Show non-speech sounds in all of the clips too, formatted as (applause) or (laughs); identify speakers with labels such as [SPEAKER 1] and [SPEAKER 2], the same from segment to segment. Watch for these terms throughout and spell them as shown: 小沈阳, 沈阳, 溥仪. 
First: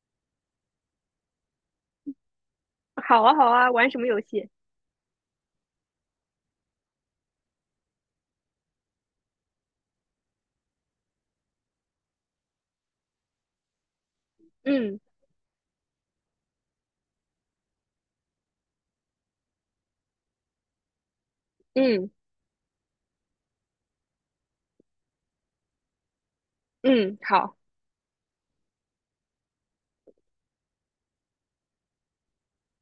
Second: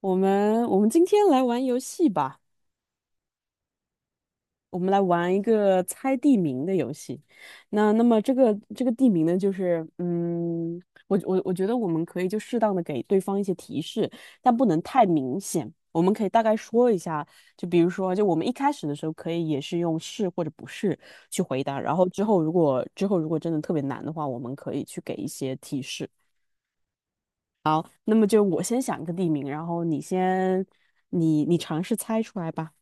[SPEAKER 1] 我们今天来玩游戏吧，
[SPEAKER 2] 好啊，好啊，玩什么游戏？
[SPEAKER 1] 我们来玩一个猜地名的游戏。那么这个地名呢，就是我觉得我们可以就适当的给对方一些提示，但不能
[SPEAKER 2] 嗯
[SPEAKER 1] 太明显。我们可以大概说一下，就比如说，就我们一开始的时候可以也是用是或者不是去回答，然后
[SPEAKER 2] 嗯
[SPEAKER 1] 之后如果真的特别难的话，我们可以去给一些提示。
[SPEAKER 2] 嗯，好，
[SPEAKER 1] 那么就我先想一个地名，然后你先你你尝试猜出来吧。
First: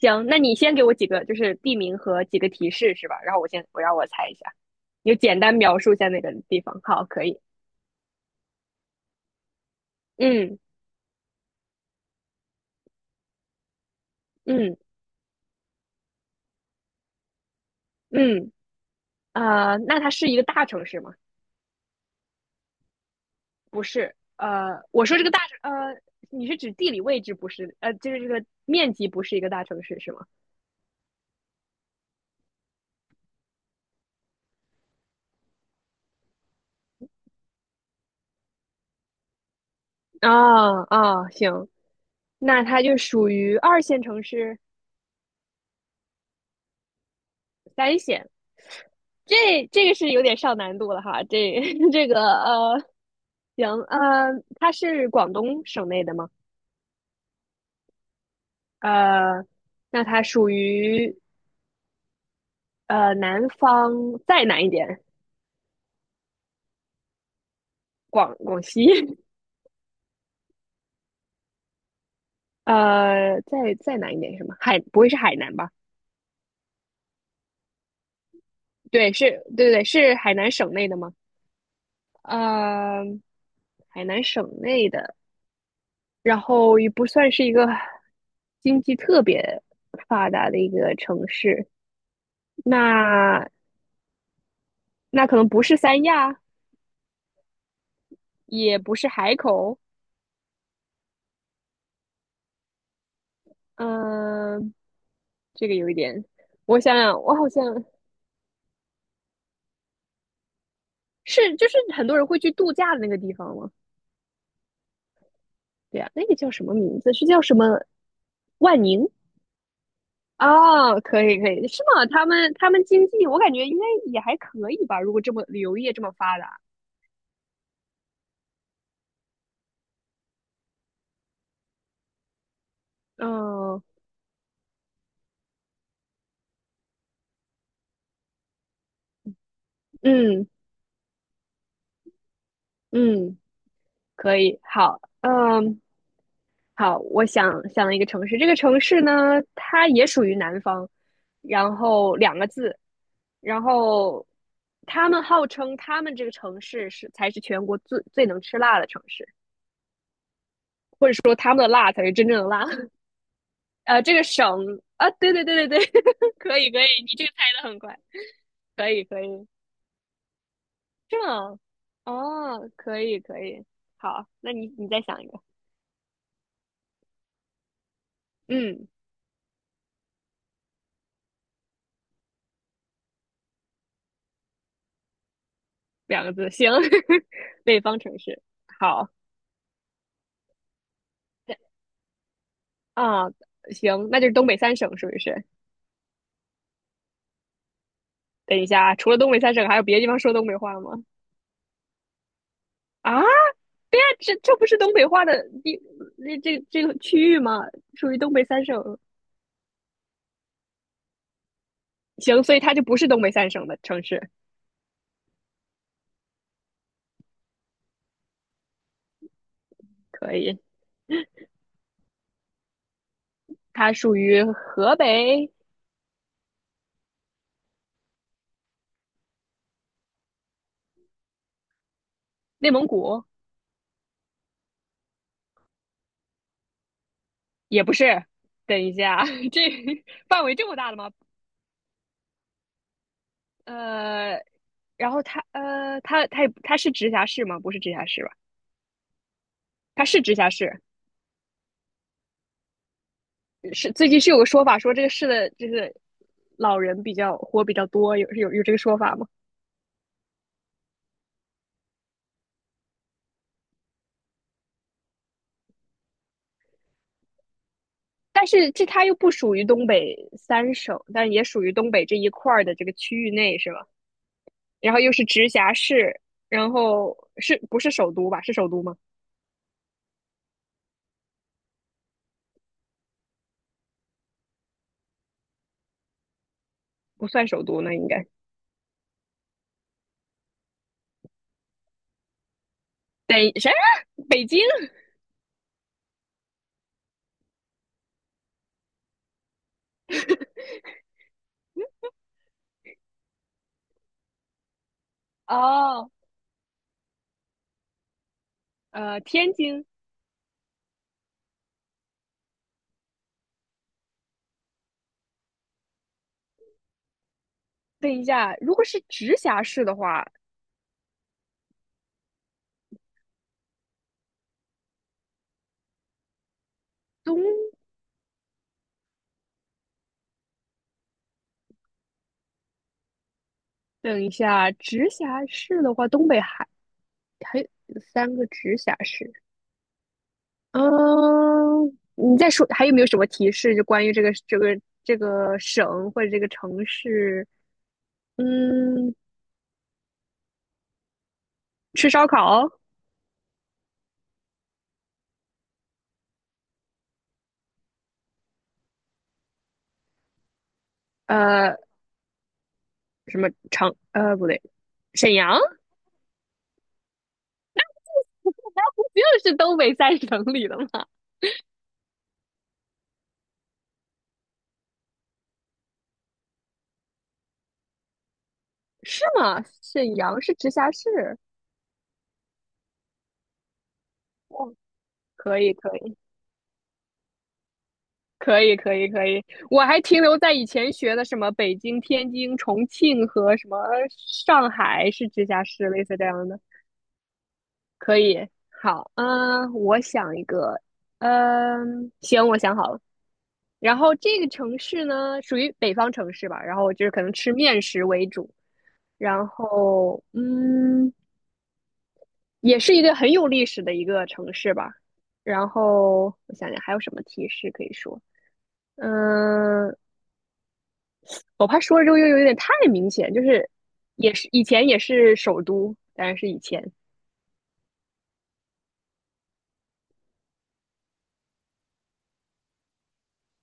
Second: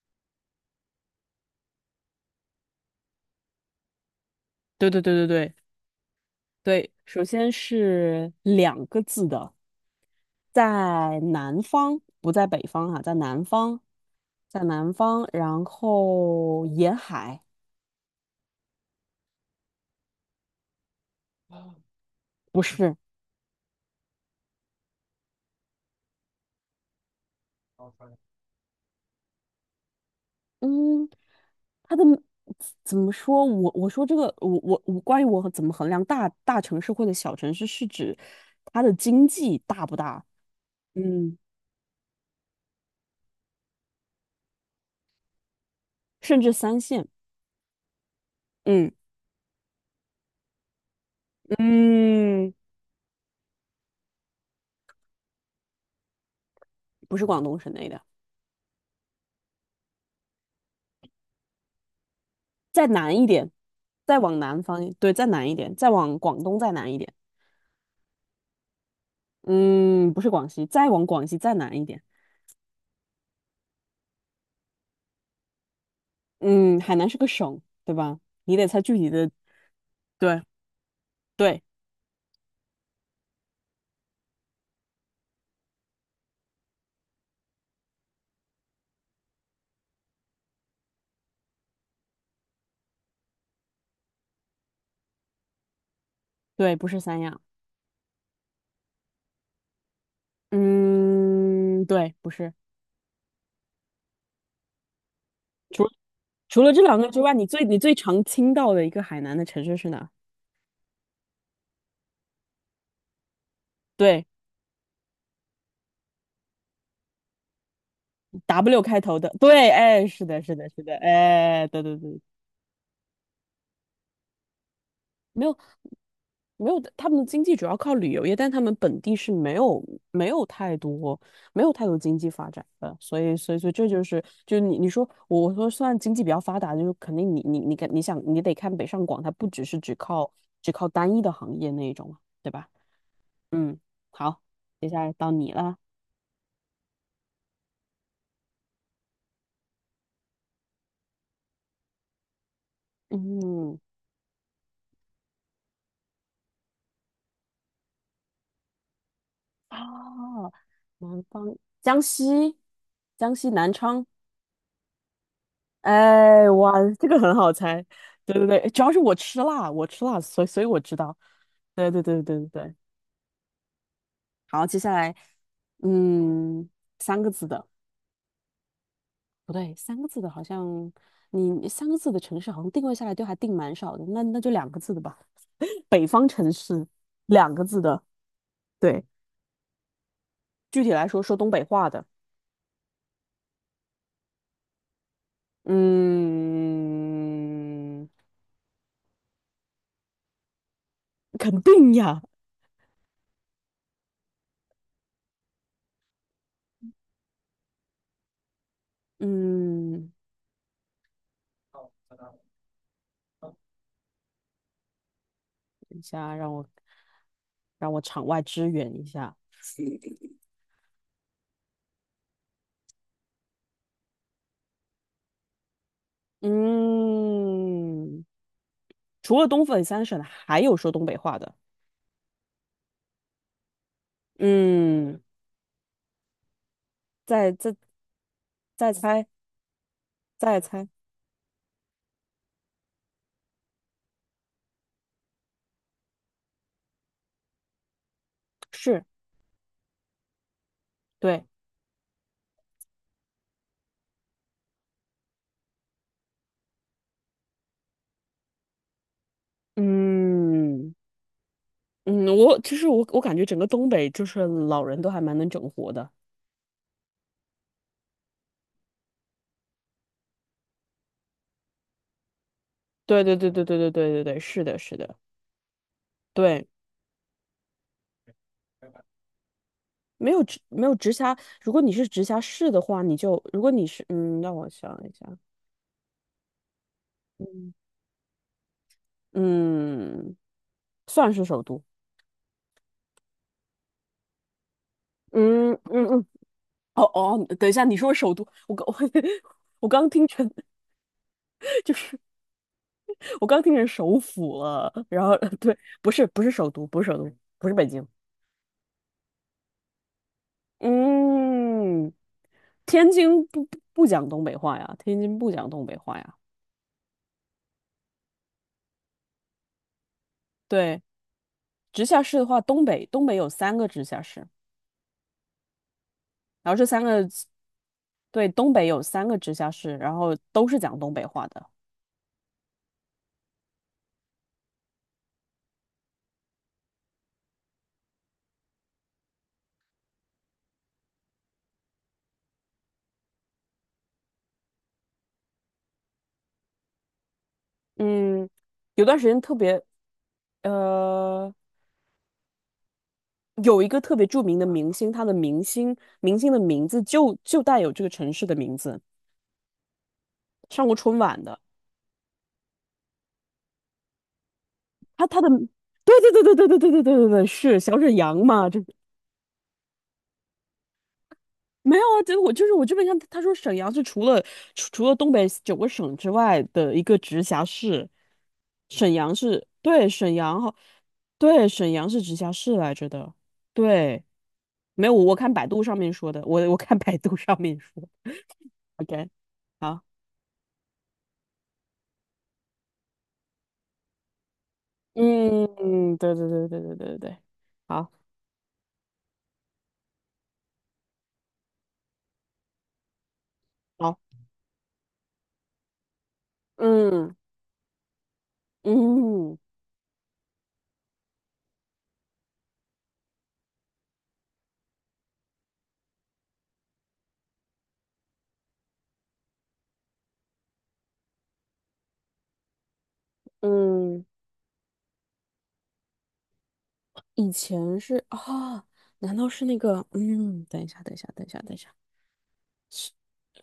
[SPEAKER 2] 行，那你先给我几个就是地名和几个提示是吧？然后我让我猜一下，
[SPEAKER 1] 对对
[SPEAKER 2] 你就
[SPEAKER 1] 对对
[SPEAKER 2] 简
[SPEAKER 1] 对
[SPEAKER 2] 单描述一下那个地方。
[SPEAKER 1] 对，
[SPEAKER 2] 好，
[SPEAKER 1] 首
[SPEAKER 2] 可以。
[SPEAKER 1] 先是两个字的。
[SPEAKER 2] 嗯
[SPEAKER 1] 在南方，不在北方哈，在南方，在
[SPEAKER 2] 嗯
[SPEAKER 1] 南方，然后沿海。
[SPEAKER 2] 嗯，那它是一个大城市吗？
[SPEAKER 1] 不是。
[SPEAKER 2] 不是。我说这个大城，你是指地理位置不是？就是这个面积不是一个大城市是吗？
[SPEAKER 1] 嗯，它的怎么说？我说这个，我关于我怎么衡量大城市或者小城市，是指它的经济大不大？
[SPEAKER 2] 啊啊，
[SPEAKER 1] 嗯，
[SPEAKER 2] 行，那它就属于二线城市、
[SPEAKER 1] 甚至三线。
[SPEAKER 2] 三线。
[SPEAKER 1] 嗯
[SPEAKER 2] 这个是有点上难度了哈，这 (laughs) 这个
[SPEAKER 1] 嗯，
[SPEAKER 2] 行它是广东省内的吗？
[SPEAKER 1] 不是广东省内的。
[SPEAKER 2] 呃，那它属于
[SPEAKER 1] 再南一
[SPEAKER 2] 南
[SPEAKER 1] 点。
[SPEAKER 2] 方
[SPEAKER 1] 再往
[SPEAKER 2] 再
[SPEAKER 1] 南
[SPEAKER 2] 南一
[SPEAKER 1] 方，
[SPEAKER 2] 点，
[SPEAKER 1] 对，再南一点，再往广东再南一点。
[SPEAKER 2] 广西，
[SPEAKER 1] 嗯，不是广西，再往广西再南一点。
[SPEAKER 2] (laughs) 再南一点是什么？海不会是海南吧？
[SPEAKER 1] 嗯，海南是个省，对吧？你得猜具体
[SPEAKER 2] 对，
[SPEAKER 1] 的。
[SPEAKER 2] 是，对对对，是海
[SPEAKER 1] 对，
[SPEAKER 2] 南省内的吗？
[SPEAKER 1] 对，
[SPEAKER 2] 呃，海南省内的，然后也不算是一个经济特别发达的一个城市。那那可能不是三亚，
[SPEAKER 1] 对，不是三亚。
[SPEAKER 2] 也不是海口，
[SPEAKER 1] 嗯，对，不是。
[SPEAKER 2] 嗯，这个
[SPEAKER 1] 除
[SPEAKER 2] 有一点，
[SPEAKER 1] 除了
[SPEAKER 2] 我
[SPEAKER 1] 这
[SPEAKER 2] 想
[SPEAKER 1] 两个之
[SPEAKER 2] 想，
[SPEAKER 1] 外，
[SPEAKER 2] 我
[SPEAKER 1] 你
[SPEAKER 2] 好像
[SPEAKER 1] 最你最常听到的一个海南的城市是哪？
[SPEAKER 2] 是就是很多人会去度假的那个地方吗？
[SPEAKER 1] 对
[SPEAKER 2] 对呀，那个叫什么名字？是叫什么
[SPEAKER 1] ，W
[SPEAKER 2] 万
[SPEAKER 1] 开
[SPEAKER 2] 宁？
[SPEAKER 1] 头的。对，哎，是的，是的，是的，
[SPEAKER 2] 哦，可以可
[SPEAKER 1] 哎，
[SPEAKER 2] 以，
[SPEAKER 1] 对
[SPEAKER 2] 是
[SPEAKER 1] 对
[SPEAKER 2] 吗？
[SPEAKER 1] 对。
[SPEAKER 2] 他们经济，我感觉应该也还可以吧，如果这么
[SPEAKER 1] 没有
[SPEAKER 2] 旅游业这么发达，
[SPEAKER 1] 没有，他们的经济主要靠旅游业，但他们本地是没有太多没有太多经济发展的。所以这
[SPEAKER 2] 嗯
[SPEAKER 1] 就是就你说我说算经济比较发达，就是肯定你得看北上广，它不只是只靠
[SPEAKER 2] 嗯
[SPEAKER 1] 只靠单一的行业那一种嘛，对吧？
[SPEAKER 2] 嗯，
[SPEAKER 1] 嗯，
[SPEAKER 2] 可
[SPEAKER 1] 好，
[SPEAKER 2] 以，
[SPEAKER 1] 接下
[SPEAKER 2] 好，
[SPEAKER 1] 来到你了。
[SPEAKER 2] 嗯，好，我想了一个城市，这个城市呢，它也属于南方，然后两个字，然
[SPEAKER 1] 嗯，
[SPEAKER 2] 后他们号称他们这个城市才是全国最能吃辣的城市，
[SPEAKER 1] 啊，
[SPEAKER 2] 或者
[SPEAKER 1] 南
[SPEAKER 2] 说他
[SPEAKER 1] 方。
[SPEAKER 2] 们的辣
[SPEAKER 1] 江
[SPEAKER 2] 才是真正的
[SPEAKER 1] 西。
[SPEAKER 2] 辣。(laughs)
[SPEAKER 1] 江西南昌。
[SPEAKER 2] 这个省啊，对对对对对，(laughs)
[SPEAKER 1] 哎，
[SPEAKER 2] 可以
[SPEAKER 1] 哇，
[SPEAKER 2] 可以，你
[SPEAKER 1] 这个
[SPEAKER 2] 这个
[SPEAKER 1] 很
[SPEAKER 2] 猜
[SPEAKER 1] 好
[SPEAKER 2] 的很
[SPEAKER 1] 猜。
[SPEAKER 2] 快，
[SPEAKER 1] 对对对，主
[SPEAKER 2] 可
[SPEAKER 1] 要是
[SPEAKER 2] 以
[SPEAKER 1] 我
[SPEAKER 2] 可
[SPEAKER 1] 吃
[SPEAKER 2] 以，
[SPEAKER 1] 辣，我吃辣，所以我知道。
[SPEAKER 2] 这样
[SPEAKER 1] 对对对对对
[SPEAKER 2] 哦，
[SPEAKER 1] 对。
[SPEAKER 2] 可以可以，好，那
[SPEAKER 1] 好，
[SPEAKER 2] 你
[SPEAKER 1] 接
[SPEAKER 2] 你
[SPEAKER 1] 下
[SPEAKER 2] 再
[SPEAKER 1] 来，
[SPEAKER 2] 想一个，
[SPEAKER 1] 嗯，三个字的，
[SPEAKER 2] 嗯，
[SPEAKER 1] 不对，三个字的好像你三个字的城市好像定位下来都还定蛮少的，那就两个字的吧。北
[SPEAKER 2] 两
[SPEAKER 1] 方
[SPEAKER 2] 个字，
[SPEAKER 1] 城
[SPEAKER 2] 行，
[SPEAKER 1] 市。
[SPEAKER 2] (laughs)
[SPEAKER 1] 两个字
[SPEAKER 2] 北方
[SPEAKER 1] 的。
[SPEAKER 2] 城市，
[SPEAKER 1] 对。
[SPEAKER 2] 好。
[SPEAKER 1] 具体来说，说东北话的。
[SPEAKER 2] 啊，行，那就是东北三省是不是？
[SPEAKER 1] 嗯，
[SPEAKER 2] 等一下啊，除了东北三省，还有别的地方说东北话吗？
[SPEAKER 1] 肯定呀。
[SPEAKER 2] 啊，这不是东北话的地，那这个区域吗？属于东北三省。
[SPEAKER 1] 嗯，
[SPEAKER 2] 行，所以它就不是东北三省的城市，
[SPEAKER 1] 等一下让我场外支援一下。
[SPEAKER 2] 可以，它属于河北、
[SPEAKER 1] 嗯，除了东北三省，还有说东北话的。
[SPEAKER 2] 内蒙古，
[SPEAKER 1] 嗯，再再
[SPEAKER 2] 也不是。等
[SPEAKER 1] 再
[SPEAKER 2] 一下啊，
[SPEAKER 1] 猜，
[SPEAKER 2] (laughs) 这范围
[SPEAKER 1] 再
[SPEAKER 2] 这么
[SPEAKER 1] 猜。
[SPEAKER 2] 大的吗？呃，然后它是直辖市吗？不是直辖市吧？
[SPEAKER 1] 是。
[SPEAKER 2] 它是直辖市。
[SPEAKER 1] 对。
[SPEAKER 2] 是最近有个说法说这个市的就是老人比较活比较多，有这个说法吗？
[SPEAKER 1] 嗯嗯，我其实我我感觉整个东北就是老人都还蛮能整活的。
[SPEAKER 2] 但是它又不属于东北三省，但也属于东北这一块儿的这个区
[SPEAKER 1] 对
[SPEAKER 2] 域
[SPEAKER 1] 对对
[SPEAKER 2] 内
[SPEAKER 1] 对
[SPEAKER 2] 是
[SPEAKER 1] 对
[SPEAKER 2] 吧？
[SPEAKER 1] 对对对对，是的，
[SPEAKER 2] 然
[SPEAKER 1] 是
[SPEAKER 2] 后又
[SPEAKER 1] 的，
[SPEAKER 2] 是直辖市，
[SPEAKER 1] 对。
[SPEAKER 2] 然后是不是首都吧？是首都吗？
[SPEAKER 1] 没有直辖，如果你是直辖市的话，你就如果你是让我想一下。
[SPEAKER 2] 不算首
[SPEAKER 1] 嗯
[SPEAKER 2] 都那应该
[SPEAKER 1] 嗯，算是首都。
[SPEAKER 2] 北啥？北京
[SPEAKER 1] 嗯嗯嗯哦哦，等一下，你说首都，我刚 (laughs) 我刚听成
[SPEAKER 2] (laughs)
[SPEAKER 1] 就是我刚听成首府了，然后对。不
[SPEAKER 2] 哦，
[SPEAKER 1] 是不是首都，不是首都，不是北京。
[SPEAKER 2] 天津。
[SPEAKER 1] 嗯，天津不讲东北话呀，天津不讲东北话呀。
[SPEAKER 2] 等一下，如果是直辖市的话，
[SPEAKER 1] 对，直辖市的话，东北有三个直辖市，然后这三个
[SPEAKER 2] 东
[SPEAKER 1] 对，东北有三个直辖市，然后都是讲东北话的。
[SPEAKER 2] 等一下，直辖市的话，东北还有三个直辖市，嗯，你再说还有没有什么提示？就关于这个省或者这个城市？
[SPEAKER 1] 嗯，有
[SPEAKER 2] 嗯，
[SPEAKER 1] 段时间特别呃。
[SPEAKER 2] 吃烧烤？
[SPEAKER 1] 有一个特别著名的明星，明星的名字就带有这个城市的名字，上过春晚的。
[SPEAKER 2] 呃，什么长？不对，
[SPEAKER 1] 他
[SPEAKER 2] 沈
[SPEAKER 1] 他的，
[SPEAKER 2] 阳？
[SPEAKER 1] 对对对对对对对对对对对，是小沈阳
[SPEAKER 2] (laughs) 不
[SPEAKER 1] 嘛？这
[SPEAKER 2] 就是东北三省里的吗？
[SPEAKER 1] 没有啊，这我就是我这边看，他说沈阳是除了东北九个省之外的一个直辖市。
[SPEAKER 2] (laughs)
[SPEAKER 1] 沈
[SPEAKER 2] 是
[SPEAKER 1] 阳
[SPEAKER 2] 吗？
[SPEAKER 1] 是对，
[SPEAKER 2] 沈
[SPEAKER 1] 沈
[SPEAKER 2] 阳是
[SPEAKER 1] 阳，
[SPEAKER 2] 直
[SPEAKER 1] 好。
[SPEAKER 2] 辖市。
[SPEAKER 1] 对，沈阳是直辖市来着的，对。
[SPEAKER 2] 哦，
[SPEAKER 1] 没有，我看
[SPEAKER 2] 可
[SPEAKER 1] 百
[SPEAKER 2] 以，
[SPEAKER 1] 度
[SPEAKER 2] 可
[SPEAKER 1] 上面
[SPEAKER 2] 以，
[SPEAKER 1] 说的，我看百度上面说
[SPEAKER 2] 可以，可以，可
[SPEAKER 1] ，OK。
[SPEAKER 2] 以。我还
[SPEAKER 1] 好。
[SPEAKER 2] 停留在以前学的什么北京、天津、重庆和什么上海是直
[SPEAKER 1] 嗯
[SPEAKER 2] 辖市，类
[SPEAKER 1] 嗯，
[SPEAKER 2] 似这
[SPEAKER 1] 对
[SPEAKER 2] 样
[SPEAKER 1] 对
[SPEAKER 2] 的。
[SPEAKER 1] 对对对对对，好，
[SPEAKER 2] 可以，好，嗯，我想一个，嗯，行，我想好了。然后
[SPEAKER 1] 好，
[SPEAKER 2] 这个城市呢，属于北方城市吧，然后就是可能
[SPEAKER 1] 嗯
[SPEAKER 2] 吃面食为主，然
[SPEAKER 1] 嗯
[SPEAKER 2] 后也是一个很有历史的一个城市吧。然后我想想还有什么提示可以说，嗯，我怕说了之后又有点太明显，就是
[SPEAKER 1] 嗯。
[SPEAKER 2] 也是以前也是首都，当然是以前，
[SPEAKER 1] 以前是啊。难道是那个？嗯，等一下，等一下，等一下，等一下，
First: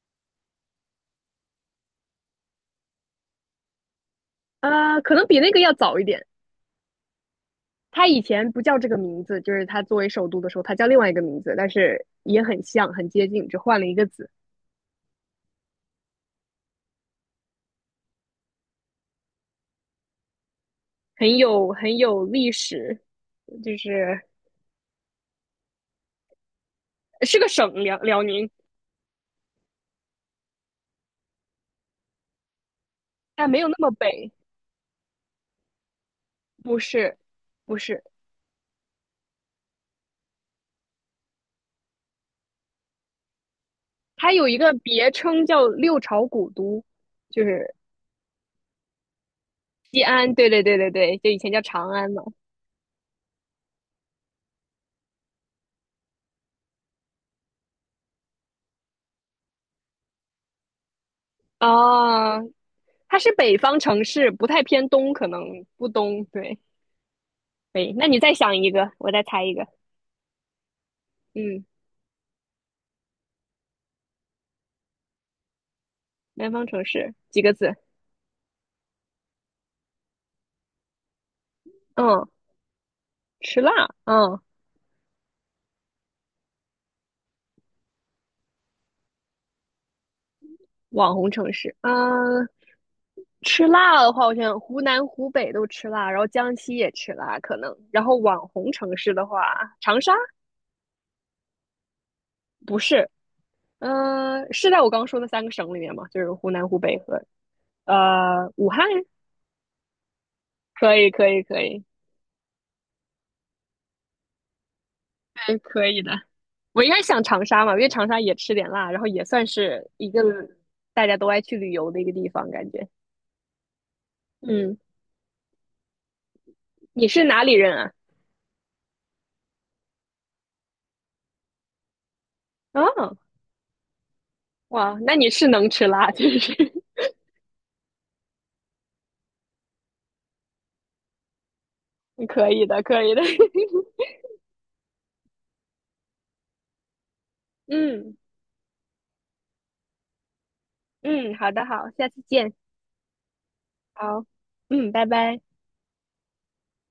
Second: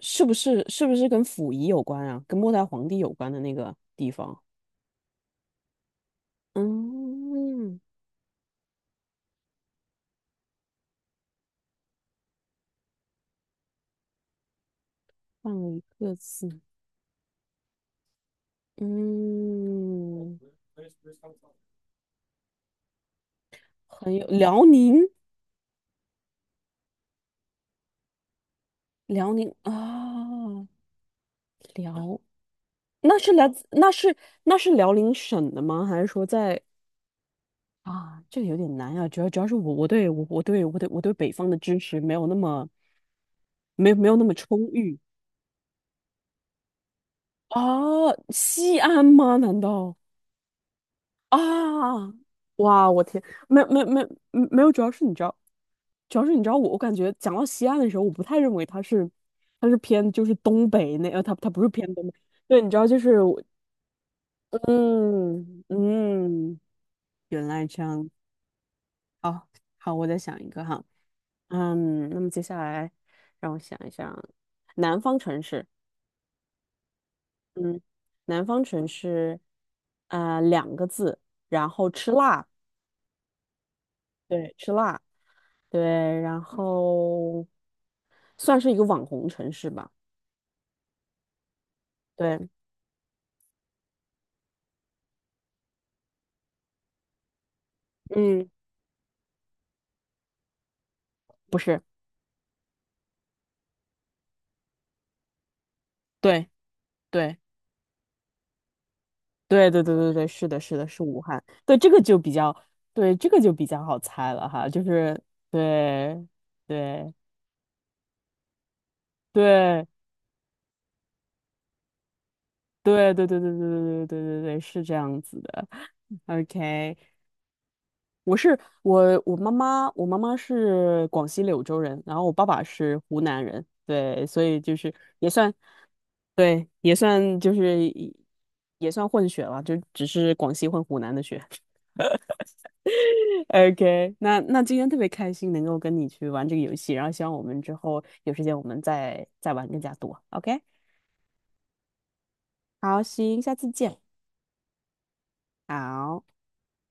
[SPEAKER 1] 是不是跟溥仪有关啊？跟末代皇帝有关的那个地方？
[SPEAKER 2] 啊，可能比那个要早一点。
[SPEAKER 1] 嗯，
[SPEAKER 2] 它以前不叫这个名字，就是它作为首都的时候，它叫另外一个名字，但是也很像，很接近，只换了一个字，
[SPEAKER 1] 换了一个字。嗯，
[SPEAKER 2] 很有历史，就
[SPEAKER 1] 很
[SPEAKER 2] 是
[SPEAKER 1] 有辽宁。
[SPEAKER 2] 是个省辽宁，
[SPEAKER 1] 辽宁啊。辽。那是来
[SPEAKER 2] 但没
[SPEAKER 1] 自
[SPEAKER 2] 有那么
[SPEAKER 1] 那是
[SPEAKER 2] 北，
[SPEAKER 1] 那是辽宁省的吗？还是说在？
[SPEAKER 2] 不是，不是，
[SPEAKER 1] 啊，这个有点难啊，主要是我对北方的知识没有那么没有那
[SPEAKER 2] 它
[SPEAKER 1] 么
[SPEAKER 2] 有一
[SPEAKER 1] 充
[SPEAKER 2] 个
[SPEAKER 1] 裕。
[SPEAKER 2] 别称叫六朝古都，就
[SPEAKER 1] 啊，
[SPEAKER 2] 是
[SPEAKER 1] 西安吗？难道
[SPEAKER 2] 西安，对对对对对，就以前叫长
[SPEAKER 1] 啊？
[SPEAKER 2] 安嘛，
[SPEAKER 1] 哇，我天。没没没没有。主要是你知道我感觉讲到西安的时候，我不太认为它是偏就是东北那它不是偏东北。
[SPEAKER 2] 啊，
[SPEAKER 1] 对，你知道就
[SPEAKER 2] 它
[SPEAKER 1] 是
[SPEAKER 2] 是
[SPEAKER 1] 我。
[SPEAKER 2] 北方城市，不太偏东，可
[SPEAKER 1] 嗯
[SPEAKER 2] 能不东，
[SPEAKER 1] 嗯，
[SPEAKER 2] 对，
[SPEAKER 1] 原来这
[SPEAKER 2] 北，那
[SPEAKER 1] 样。
[SPEAKER 2] 你再想一个，我再猜
[SPEAKER 1] 好
[SPEAKER 2] 一个，
[SPEAKER 1] 好，我再想一个哈。
[SPEAKER 2] 嗯，
[SPEAKER 1] 嗯，那么接下来让我想一想。南方城市。
[SPEAKER 2] 南方城市几个字？
[SPEAKER 1] 嗯，南方城市，两个字，然后吃
[SPEAKER 2] 嗯，
[SPEAKER 1] 辣。
[SPEAKER 2] 吃辣，嗯，
[SPEAKER 1] 对，吃辣。对，然后算是一个网红城市吧。
[SPEAKER 2] 网红城市，
[SPEAKER 1] 对。
[SPEAKER 2] 嗯，吃辣的话，我想湖南、湖北都吃辣，然后江西也吃辣，可能。然后网
[SPEAKER 1] 嗯，
[SPEAKER 2] 红城市的话，长沙
[SPEAKER 1] 不是。
[SPEAKER 2] 不是，嗯，是在我刚说的三个省里面吗？就是
[SPEAKER 1] 对，
[SPEAKER 2] 湖南、湖北和
[SPEAKER 1] 对，
[SPEAKER 2] 武汉，
[SPEAKER 1] 对，对，对，对，对，是的，是的，
[SPEAKER 2] 可
[SPEAKER 1] 是
[SPEAKER 2] 以，
[SPEAKER 1] 武
[SPEAKER 2] 可
[SPEAKER 1] 汉。
[SPEAKER 2] 以，可
[SPEAKER 1] 对，
[SPEAKER 2] 以，
[SPEAKER 1] 这个就比较，对，这个就比较好猜了哈。就是
[SPEAKER 2] 对，可以的。
[SPEAKER 1] 对，
[SPEAKER 2] 我应该
[SPEAKER 1] 对，
[SPEAKER 2] 想长沙嘛，因为长沙也吃点辣，然后也算
[SPEAKER 1] 对，
[SPEAKER 2] 是一个大家都爱去旅游的一个地方，感觉。
[SPEAKER 1] 对，对，对，对，对，对，对，对，对，对，
[SPEAKER 2] 嗯，
[SPEAKER 1] 是这样子的。OK，
[SPEAKER 2] 你是哪里人啊？
[SPEAKER 1] 我是我妈妈，我妈妈是广西柳州人，然后我爸爸是
[SPEAKER 2] 哦，
[SPEAKER 1] 湖南人。对，所以就是
[SPEAKER 2] 哇，那
[SPEAKER 1] 也
[SPEAKER 2] 你是
[SPEAKER 1] 算。
[SPEAKER 2] 能吃辣，就
[SPEAKER 1] 对，
[SPEAKER 2] 是。
[SPEAKER 1] 也算混血了，就只是广西混湖南的血。
[SPEAKER 2] 可以的，可以的。
[SPEAKER 1] (laughs)
[SPEAKER 2] (laughs)
[SPEAKER 1] OK，那今天特别开心能够跟你去玩这个游戏，然后希望我们之后
[SPEAKER 2] 嗯
[SPEAKER 1] 有时间我们再玩更加多。OK，
[SPEAKER 2] 嗯，好的，好，下次见。
[SPEAKER 1] 好，行，下次见，
[SPEAKER 2] 好，嗯，拜拜。
[SPEAKER 1] 好。